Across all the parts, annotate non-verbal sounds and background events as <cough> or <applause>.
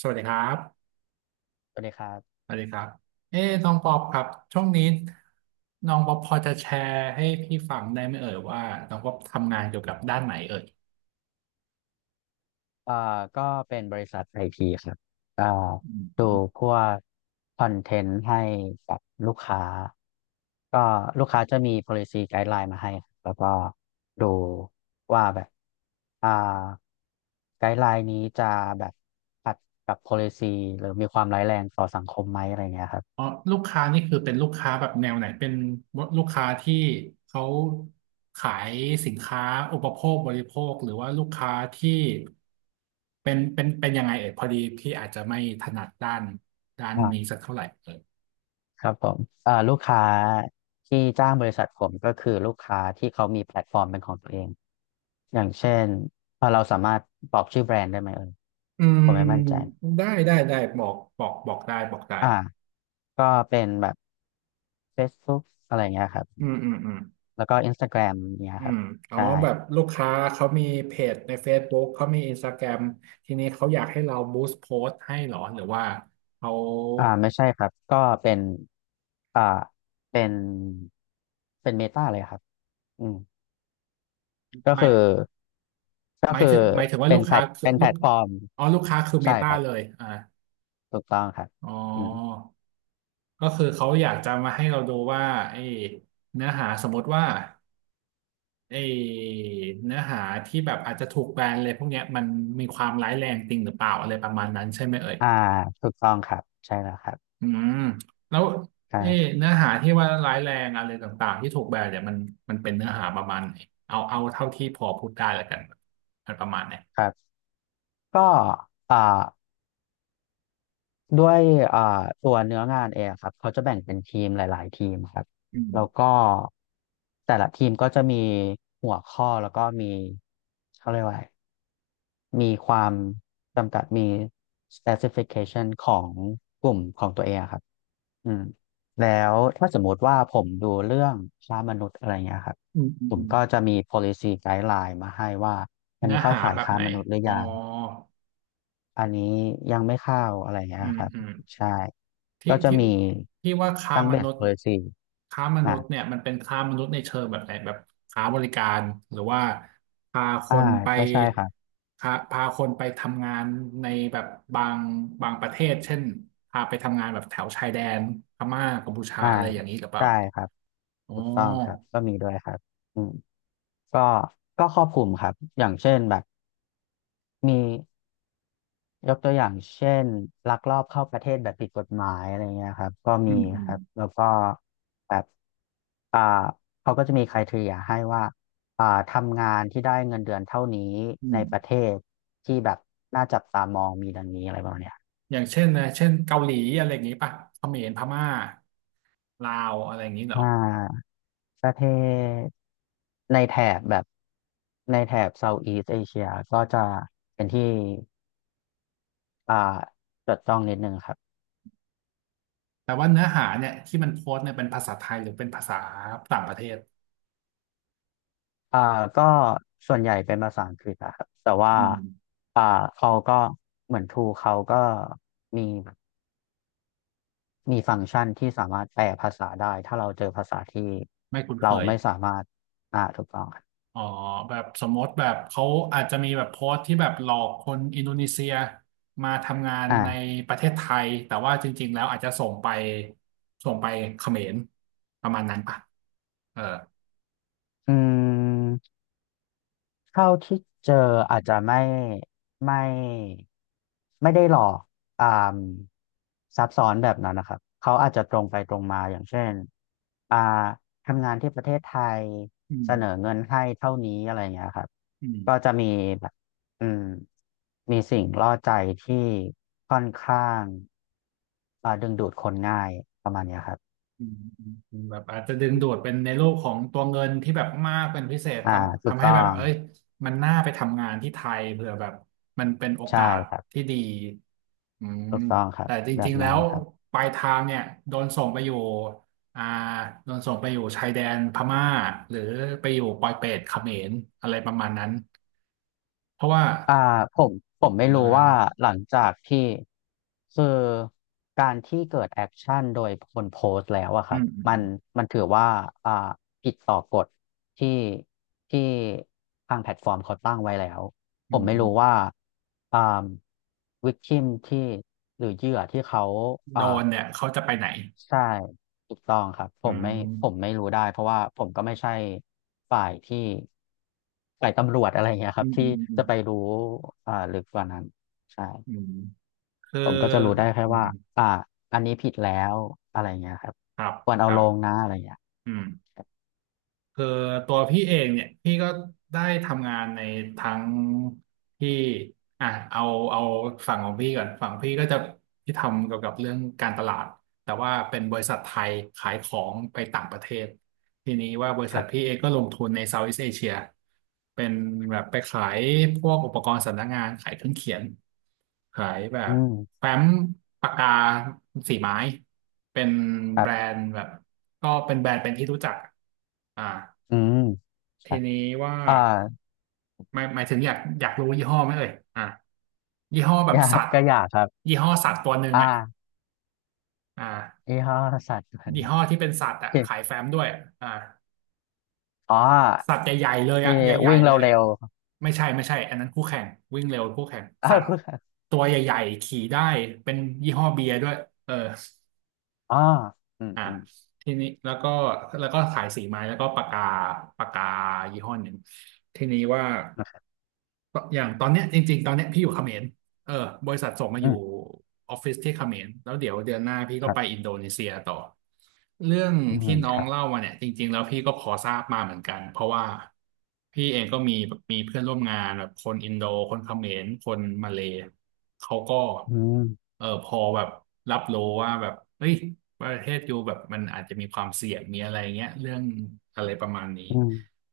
สวัสดีครับสวัสดีครับสวัสดีครับเอ้น้องปอบครับช่วงนี้น้องปอบพอจะแชร์ให้พี่ฟังได้ไหมเอ่ยว่าน้องปอบทำงานเกี่ยวกับด้านไหนเอ่ยเอ่อก็เป็นบริษัทไอพีครับเอ่ออดูืมพวกคอนเทนต์ให้กับลูกค้าก็ลูกค้าจะมี policy guideline มาให้ครับแล้วก็ดูว่าแบบอ่า guideline นี้จะแบบขัดกับ policy หรือมีความร้ายแรงต่อสังคมไหมอะไรเงี้ยครับ อ๋อลูกค้านี่คือเป็นลูกค้าแบบแนวไหนเป็นลูกค้าที่เขาขายสินค้าอุปโภคบริโภคหรือว่าลูกค้าที่เป็นยังไงเอ่ยพอดีพี่อาจจะไม่ถนัดด้านนี้สักเท่าไหร่เอ่ยครับผมลูกค้าที่จ้างบริษัทผมก็คือลูกค้าที่เขามีแพลตฟอร์มเป็นของตัวเอง อย่างเช่นเราสามารถบอกชื่อแบรนด์ได้ไหมเอ่ยอืผมมไม่มั่นใจได้ได้ได้บอกบอกบอกได้บอกได้ อ่าก็เป็นแบบ Facebook อะไรเงี้ยครับ อืมอืมอืมแล้วก็ Instagram เนี่ยอืครับ มอ๋อใช่แบบลูกค้าเขามีเพจใน Facebook เขามี Instagram ทีนี้เขาอยากให้เราบูสต์โพสต์ให้เหรอหรือว่าเขาไม่ใช่ครับ ก็เป็นอ่าเป็นเป็นเมตาเลยครับอืมก็ไม่คือก็หมายคือถึงหมายถึงว่าเป็ลูนกแพลค้าตคือเป็นลูแพลกตฟอร์ม อ๋อลูกค้าคือเมใช่ตาครับ เลยอ่าถูกต้องครับอ๋ออืม ก็คือเขาอยากจะมาให้เราดูว่าไอ้เนื้อหาสมมติว่าไอ้เนื้อหาที่แบบอาจจะถูกแบนเลยพวกเนี้ยมันมีความร้ายแรงจริงหรือเปล่าอะไรประมาณนั้นใช่ไหมเอ่ย อ่าถูกต้องครับใช่แล้วครับอืมแล้วครัเอ๊ะบเนื้อหาที่ว่าร้ายแรงอะไรต่างๆที่ถูกแบนเนี่ยมันเป็นเนื้อหาประมาณไหนเอาเอาเท่าที่พอพูดได้แล้วกันมันประมาณไหนครับก็อ่าด้วยอ่าตัวเนื้องานเองครับเขาจะแบ่งเป็นทีมหลายๆทีมครับอืมแล้วก็แต่ละทีมก็จะมีหัวข้อแล้วก็มีเขาเรียกว่าอะไรมีความจำกัดมี specification ของกลุ่มของตัวเองอะครับ อืมแล้วถ้าสมมติว่าผมดูเรื่องค้ามนุษย์อะไรเงี้ยครับอืมอืมผมอืมก็จะมี policy guideline มาให้ว่าอันเนื้นี้อเข้าหาข่ายแบบค้าไหนมนุษย์หรือ๋ออยังอันนี้ยังไม่เข้าอะไรเงี้อืยมครับอืม ใช่ที่ก็จะที่มีที่ว่าค้าทั้ง มนุ base ษย์ policy ค้ามนุอ่าษย์เนี่ยมันเป็นค้ามนุษย์ในเชิงแบบไหนแบบค้าบริการหรือว่าพาคอ่านไปก็ใช่ครับพาคนไปทำงานในแบบบางบางประเทศเช่นพาไปทำงานแบบแถวชายแดนพม่ากัมพูชาอ่าอะไรอย่างนี้หรือเปล่าได้ครับอ๋อถูกต้องครับก็มีด้วยครับอืมก็ก็ครอบคลุมครับอย่างเช่นแบบมี ยกตัวอย่างเช่นลักลอบเข้าประเทศแบบผิดกฎหมายอะไรเงี้ยครับก็อืมีมอืคมรับแล้วก็แบบอ่าเขาก็จะมี criteria ให้ว่าทำงานที่ได้เงินเดือนเท่านี้ในอืมประเทศที่แบบน่าจับตามองมีดังนี้อะไรประมาณเนี้ยอย่างเช่นนะเช่นเกาหลีอะไรอย่างนี้ป่ะเขมรพม่าลาวอะไรอย่างนี้เหรอ อ่าประเทศในแถบแบบในแถบเซาท์อีสเอเชียก็จะเป็นที่อ่าจดจ้องนิดนึงครับ แต่ว่าเนื้อหาเนี่ยที่มันโพสต์เนี่ยเป็นภาษาไทยหรือเป็นภาษาต่างประเทศอ่าก็ส่วนใหญ่เป็นภาษาอังกฤษอะครับแต่ว่าอืมอ่าเขาก็เหมือนทูเขาก็มีมีฟังก์ชันที่สามารถแปลภาษาได้ถ้าเราเจอภาษาที่ไม่คุ้นเคเรายไม่สามารถถูกต้องครับอ๋อแบบสมมติแบบเขาอาจจะมีแบบโพสต์ที่แบบหลอกคนอินโดนีเซียมาทำงานในอ่าประเทศไทยแต่ว่าจริงๆแล้วอาจจะส่งไปส่งไปเขมรประมาณนั้นป่ะเอออืม เท่าที่เจออาจจะไม่ไม่ได้หลอกอ่ามซับซ้อนแบบนั้นนะครับเขาอาจจะตรงไปตรงมาอย่างเช่นอ่าทำงานที่ประเทศไทยอืเสมนอเงินให้เท่านี้อะไรอย่างเงี้ยครับอืม ก็จะมีแบบอืมมีสิ่งล่อใจที่ค่อนข้างดึงดูดคนง่ายประมาณเนี้ยครับอืมอืมอืมแบบอาจจะดึงดูดเป็นในโลกของตัวเงินที่แบบมากเป็นพิเศษอ่าถูกทำให้ต้อแบบงเอ้ยมันน่าไปทำงานที่ไทยเผื่อแบบมันเป็นโอกาใช่สครับที่ดีอืมถูกต้องครับแต่จแบริบงๆแล้นั้นวครับ ปลายทางเนี่ยโดนส่งไปอยู่อ่าโดนส่งไปอยู่ชายแดนพม่าหรือไปอยู่ปอยเปตเขมรอะไรประมาณนั้นเพราะว่าอ่าผมผมไม่เดี๋ยรู้วว่านะหลังจากที่คือการที่เกิดแอคชั่นโดยคนโพสต์แล้วอะคอืรับมอืมมันมันถือว่าอ่าผิดต่อกฎที่ที่ทางแพลตฟอร์มเขาตั้งไว้แล้วผอืมมไม่อืมรู้ว่าอ่าวิกทิมที่หรือเหยื่อที่เขาโดอ่า นเนี่ยเขาจะไปไหนใช่ถูกต้องครับผอืมไม่ผมมไม่รู้ได้เพราะว่าผมก็ไม่ใช่ฝ่ายที่ฝ่ายตำรวจอะไรเงี้ยคอืรับมที่อืมอืมจะไปรู้ลึกกว่านั้นใช่อืม คือผมก็จะรู้ได้แค่อืมว่าอืมอ่าอันนี้ผิดแล้วอะไรเงี้ยครับครับ ควรคเอารับลงนะอะไรเงี้ยอืม คคือตัวพี่เองเนี่ยพี่ก็ได้ทำงานในทั้งที่อ่ะเอาเอาฝั่งของพี่ก่อนฝั่งพี่ก็จะพี่ทำเกี่ยวกับเรื่องการตลาดแต่ว่าเป็นบริษัทไทยขายของไปต่างประเทศทีนี้ว่าบริษัทรับพี่เองก็ลงทุนในเซาท์อีสต์เอเชียเป็นแบบไปขายพวกอุปกรณ์สำนักงานขายเครื่องเขียนขายแบอืบมแฟ้มปากกาสีไม้เป็นครัแบรบนด์แบบก็เป็นแบรนด์เป็นที่รู้จักอ่า อืมคทีรับนี้ว่าอ่า <laughs> หมายหมายถึงอยากรู้ยี่ห้อไหมเอ่ยอ่ะยี่ห้อแบอบยาสักตว์ก็อยากครับยี่ห้อสัตว์ตัวหนึ่งอ่ะอ่าอ่ายี่ห้อสัตว์ตัวหยี่นี้ห้อที่เป็นสัตว์อ่ะขายแฟ้มด้วยอ่าอ๋อสัตว์ใหญ่ๆเลยที่อ่ะใหญ่วิ่งๆเลยเร็วไม่ใช่อันนั้นคู่แข่งวิ่งเร็วคู่แข่งๆ <laughs> สั <laughs> วตว์คุณตัวใหญ่ๆขี่ได้เป็นยี่ห้อเบียร์ด้วยเออ อ๋ออืมอ่ะอืมทีนี้แล้วก็แล้วก็ขายสีไม้แล้วก็ปากกาปากกายี่ห้อหนึ่งทีนี้ว่าอย่างตอนเนี้ยจริงๆตอนเนี้ยพี่อยู่เขมร เออบริษัทส่งมาออืม ยู่ออฟฟิศที่เขมรแล้วเดี๋ยวเดือนหน้าพี่ก็ไปอินโดนีเซียต่อเรื่องอืที่มน้อคงรับเล่ามาเนี่ยจริงๆแล้วพี่ก็พอทราบมาเหมือนกันเพราะว่าพี่เองก็มีแบบมีเพื่อนร่วมงานแบบคนอินโดคนเขมรคนมาเลย์เขาก็อืมเออพอแบบรับรู้ว่าแบบเฮ้ยประเทศอยู่แบบมันอาจจะมีความเสี่ยงมีอะไรเงี้ยเรื่องอะไรประมาณนี้อืม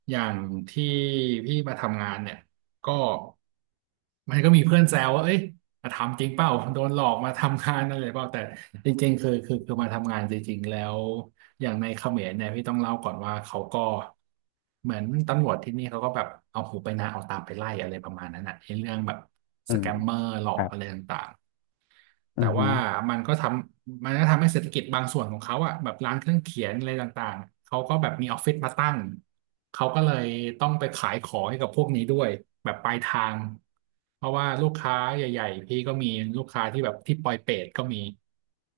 อย่างที่พี่มาทำงานเนี่ยก็ มันก็มีเพื่อนแซวว่าเอ้ยมาทำจริงเปล่าโดนหลอกมาทำงานอะไรเปล่าแต่จริงๆคือมาทำงานจริงๆ แล้ว อย่างในเขมรเนี่ยพี่ต้องเล่าก่อนว่าเขาก็เหมือนตำรวจที่นี่เขาก็แบบเอาหูไปนาเอาตามไปไล่อะไรประมาณนั้นอ่ะในเรื่องแบบอืสแกมมเมอร์หลอคกรัอะไรบต่าง อืแต่ว่ามมันก็ทมันก็ทำให้เศรษฐกิจบางส่วนของเขาอะแบบร้านเครื่องเขียนอะไรต่างๆเขาก็แบบมีออฟฟิศมาตั้งเขาก็เลยต้องไปขายของให้กับพวกนี้ด้วยแบบปลายทางเพราะว่าลูกค้าใหญ่ๆพี่ก็มีลูกค้าที่แบบที่ปอยเปตก็มี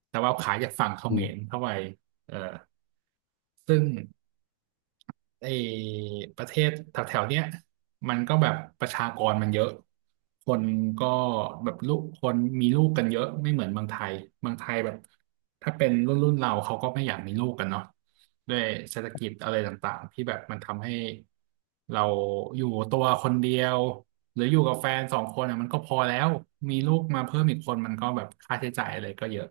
แต่ว่าขายจากฝั่งเขอืมรมเข้าไปเออซึ่ง ไอ้ประเทศแถวๆเนี้ยมันก็แบบประชากรมันเยอะคนก็แบบลูกคนมีลูกกันเยอะไม่เหมือนเมืองไทยเมืองไทยแบบถ้าเป็นรุ่นเราเขาก็ไม่อยากมีลูกกันเนาะด้วยเศรษฐกิจอะไรต่างๆที่แบบมันทำให้เราอยู่ตัวคนเดียวหรืออยู่กับแฟนสองคนอ่ะมันก็พอแล้วมีลูกมาเพิ่มอีกคนมันก็แบบค่าใช้จ่ายอะไรก็เยอะ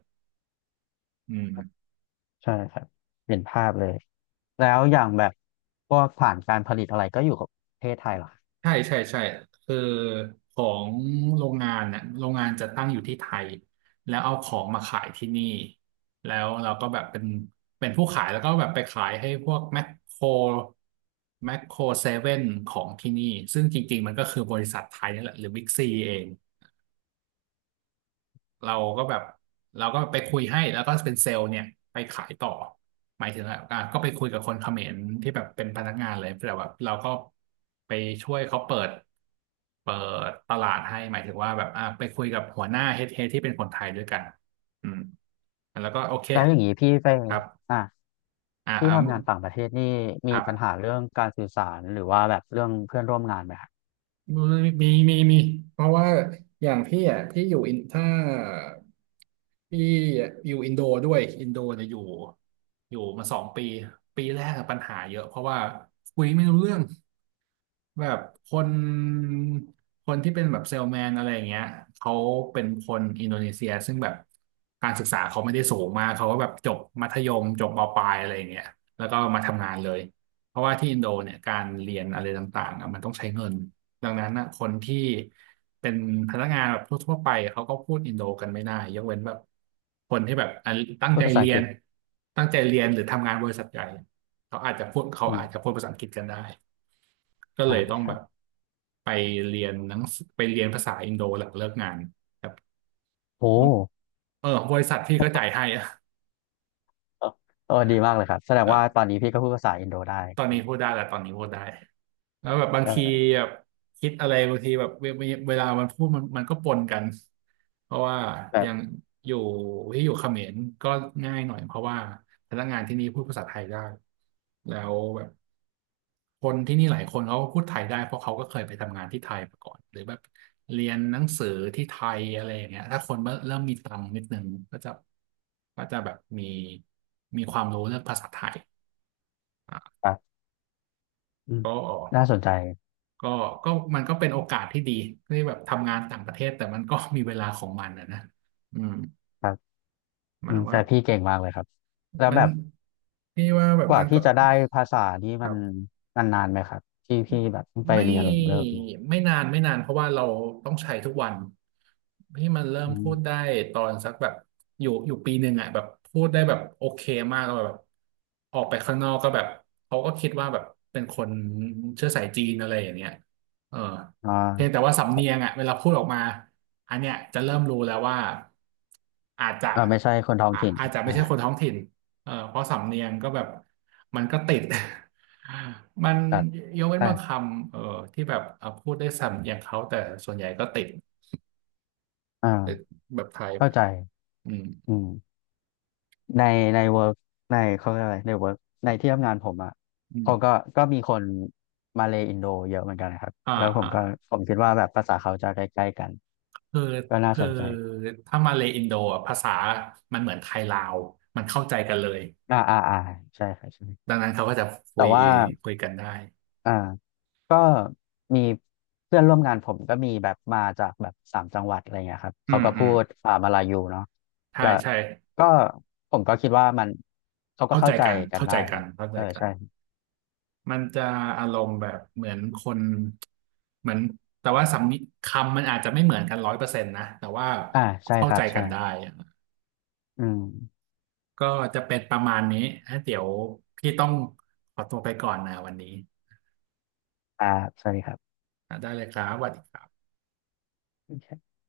อืม ใช่ครับเห็นภาพเลย แล้วอย่างแบบพวกฐานการผลิตอะไรก็อยู่กับประเทศไทยเหรอครับใช่ใช่ใช่คือของโรงงานน่ะโรงงานจะตั้งอยู่ที่ไทยแล้วเอาของมาขายที่นี่แล้วเราก็แบบเป็นผู้ขายแล้วก็แบบไปขายให้พวกแมคโครแมคโครเซเว่นของที่นี่ซึ่งจริงๆมันก็คือบริษัทไทยนี่แหละหรือบิ๊กซีเอง เราก็แบบเราก็ไปคุยให้แล้วก็เป็นเซลล์เนี่ยไปขายต่อหมายถึงว่าอ่ะก็ไปคุยกับคนเขมรที่แบบเป็นพนักงานเลยแต่แบบเราก็ไปช่วยเขาเปิดตลาดให้หมายถึงว่าแบบอ่ะไปคุยกับหัวหน้าเฮดที่เป็นคนไทยด้วยกันอืมแล้วก็โอเคแล้วอย่างนี้พี่ไปครับอ่ะอ่าพี่ทำงานต่างประเทศนี่คมีรัปัญหาบ เรื่องการสื่อสารหรือว่าแบบเรื่องเพื่อนร่วมงานไหมครับมีมีเพราะว่าอย่างพี่อ่ะพี่อยู่อินถ้าพี่อยู่อินโดด้วยอินโดเนี่ยอยู่มา2 ปีปีแรกอะปัญหาเยอะเพราะว่าคุยไม่รู้เรื่อง แบบคนคนที่เป็นแบบเซลแมนอะไรอย่างเงี้ยเขาเป็นคนอินโดนีเซียซึ่งแบบการศึกษาเขาไม่ได้สูงมากเขาก็แบบจบมัธยมจบมปลายอะไรอย่างเงี้ยแล้วก็มาทำงานเลยเพราะว่าที่อินโดเนี่ยการเรียนอะไรต่างๆอะมันต้องใช้เงินดังนั้นนะคนที่เป็นพนักงานแบบทั่วๆไปเขาก็พูดอินโดกันไม่ได้ยกเว้นแบบคนที่แบบอ่ะตั้งพูดใจภาษาเรีอังยกฤนษตั้งใจเรียนหรือทำงานบริษัทใหญ่เขาอาจจะพูดเขาอืมอาจจะพูดภาษาอังกฤษกันได้ ก็เลอ่ายต้องคแบรับบไปเรียนหนังสือไปเรียนภาษาอินโดหลังเลิกงานครับโอ้เออบริษัทพี่ก็จ่ายให้อะเออดีมากเลยครับ แสดงว่าตอเออนนี้พี่ก็พูดภาษาอินโดได้ตอนนี้พูดได้แหละตอนนี้พูดได้แล้วแบบบางเอทีอแบบคิดอะไรบางทีแบบเวลามันพูดมันก็ปนกันเพราะว่าอแบบย่างอยู่ที่เขมรก็ง่ายหน่อยเพราะว่าพนักงานที่นี่พูดภาษาไทยได้แล้วแบบ คนที่นี่หลายคนเขาก็พูดไทยได้เพราะเขาก็เคยไปทำงานที่ไทยมาก่อนหรือแบบเรียนหนังสือที่ไทยอะไรอย่างเงี้ยถ้าคนเริ่มมีตังค์นิดนึงก็จะก็จะแบบมีความรู้เรื่องภาษาไทยอ่ะอ่ะอืมก็น่าสนใจก็ก็มันก็เป็นโอกาสที่ดีที่แบบทำงานต่างประเทศแต่มันก็มีเวลาของมันอะนะอืมครับ อืมันมว่าแต่พี่เก่งมากเลยครับแล้วมัแบนบนี่ว่าแบบกว่ามันก็พี่จะได้ภาษานี่คมัรันบ มันนานไหมครับที่พี่แบบเพิ่งไปไม่เรียนหลังเลิกมาไม่นานเพราะว่าเราต้องใช้ทุกวันที่มันเริ่มอืพูดได้มตอนสักแบบอยู่ปีหนึ่งอ่ะแบบพูดได้แบบโอเคมากแล้วแบบออกไปข้างนอกก็แบบเขาก็คิดว่าแบบเป็นคนเชื้อสายจีนอะไรอย่างเงี้ยเอออ่เพียงแต่าว่าสำเนียงอ่ะเวลาพูดออกมาอันเนี้ยจะเริ่มรู้แล้วว่าอาจจะอ่าไม่ใช่คนท้องอาถิ่นอาจจะไม่อ่าใช่คนท้องถิ่นเออเพราะสำเนียงก็แบบมันก็ติด มันครับยกเว้นบางคใช่ำเออที่แบบเพูดได้สำเนียงเขาแต่ส่วนใหญ่ก็ติดอ่าแบบไทยเข้าใจอืมอืมในในเวิร์กในเขาเรียกอะไรในเวิร์กในที่ทำงานผมอ่ะอืเขาก็มมีคนมาเลอินโดเยอะเหมือนกันนะครับอ่าแล้วผมอ่าก็ผมคิดว่าแบบภาษาเขาจะใกล้ๆกันคือก็น่าคืสอนใจถ้ามาเลอินโดอะภาษามันเหมือนไทยลาวมันเข้าใจกันเลยอ่าอ่าอ่าใช่ครับใช่ดังนั้นเขาก็จะคุแต่ยว่าคุยกันได้อ่า ก็มีเพื่อนร่วมงานผมก็มีแบบมาจากแบบสามจังหวัดอะไรเงี้ยครับอืเขามก็อืพูมดมาลายูเนาะใช่แล้วใช่ก็ผมก็คิดว่ามันเขาก็เข้าเข้าใจใจกันกันเข้าได้ใจคกัรันบเข้าใจเออกันใช่มันจะอารมณ์แบบเหมือนคนเหมือนแต่ว่าสำนีคำมันอาจจะไม่เหมือนกัน100%นะแต่ว่าอ่าใช่เข้าครัใจบกัใช่นได้ อืมก็จะเป็นประมาณนี้ฮะเดี๋ยวพี่ต้องขอตัวไปก่อนนะวันนี้อ่าสวัสดีครัอ่ะได้เลยครับสวัสดีครับบ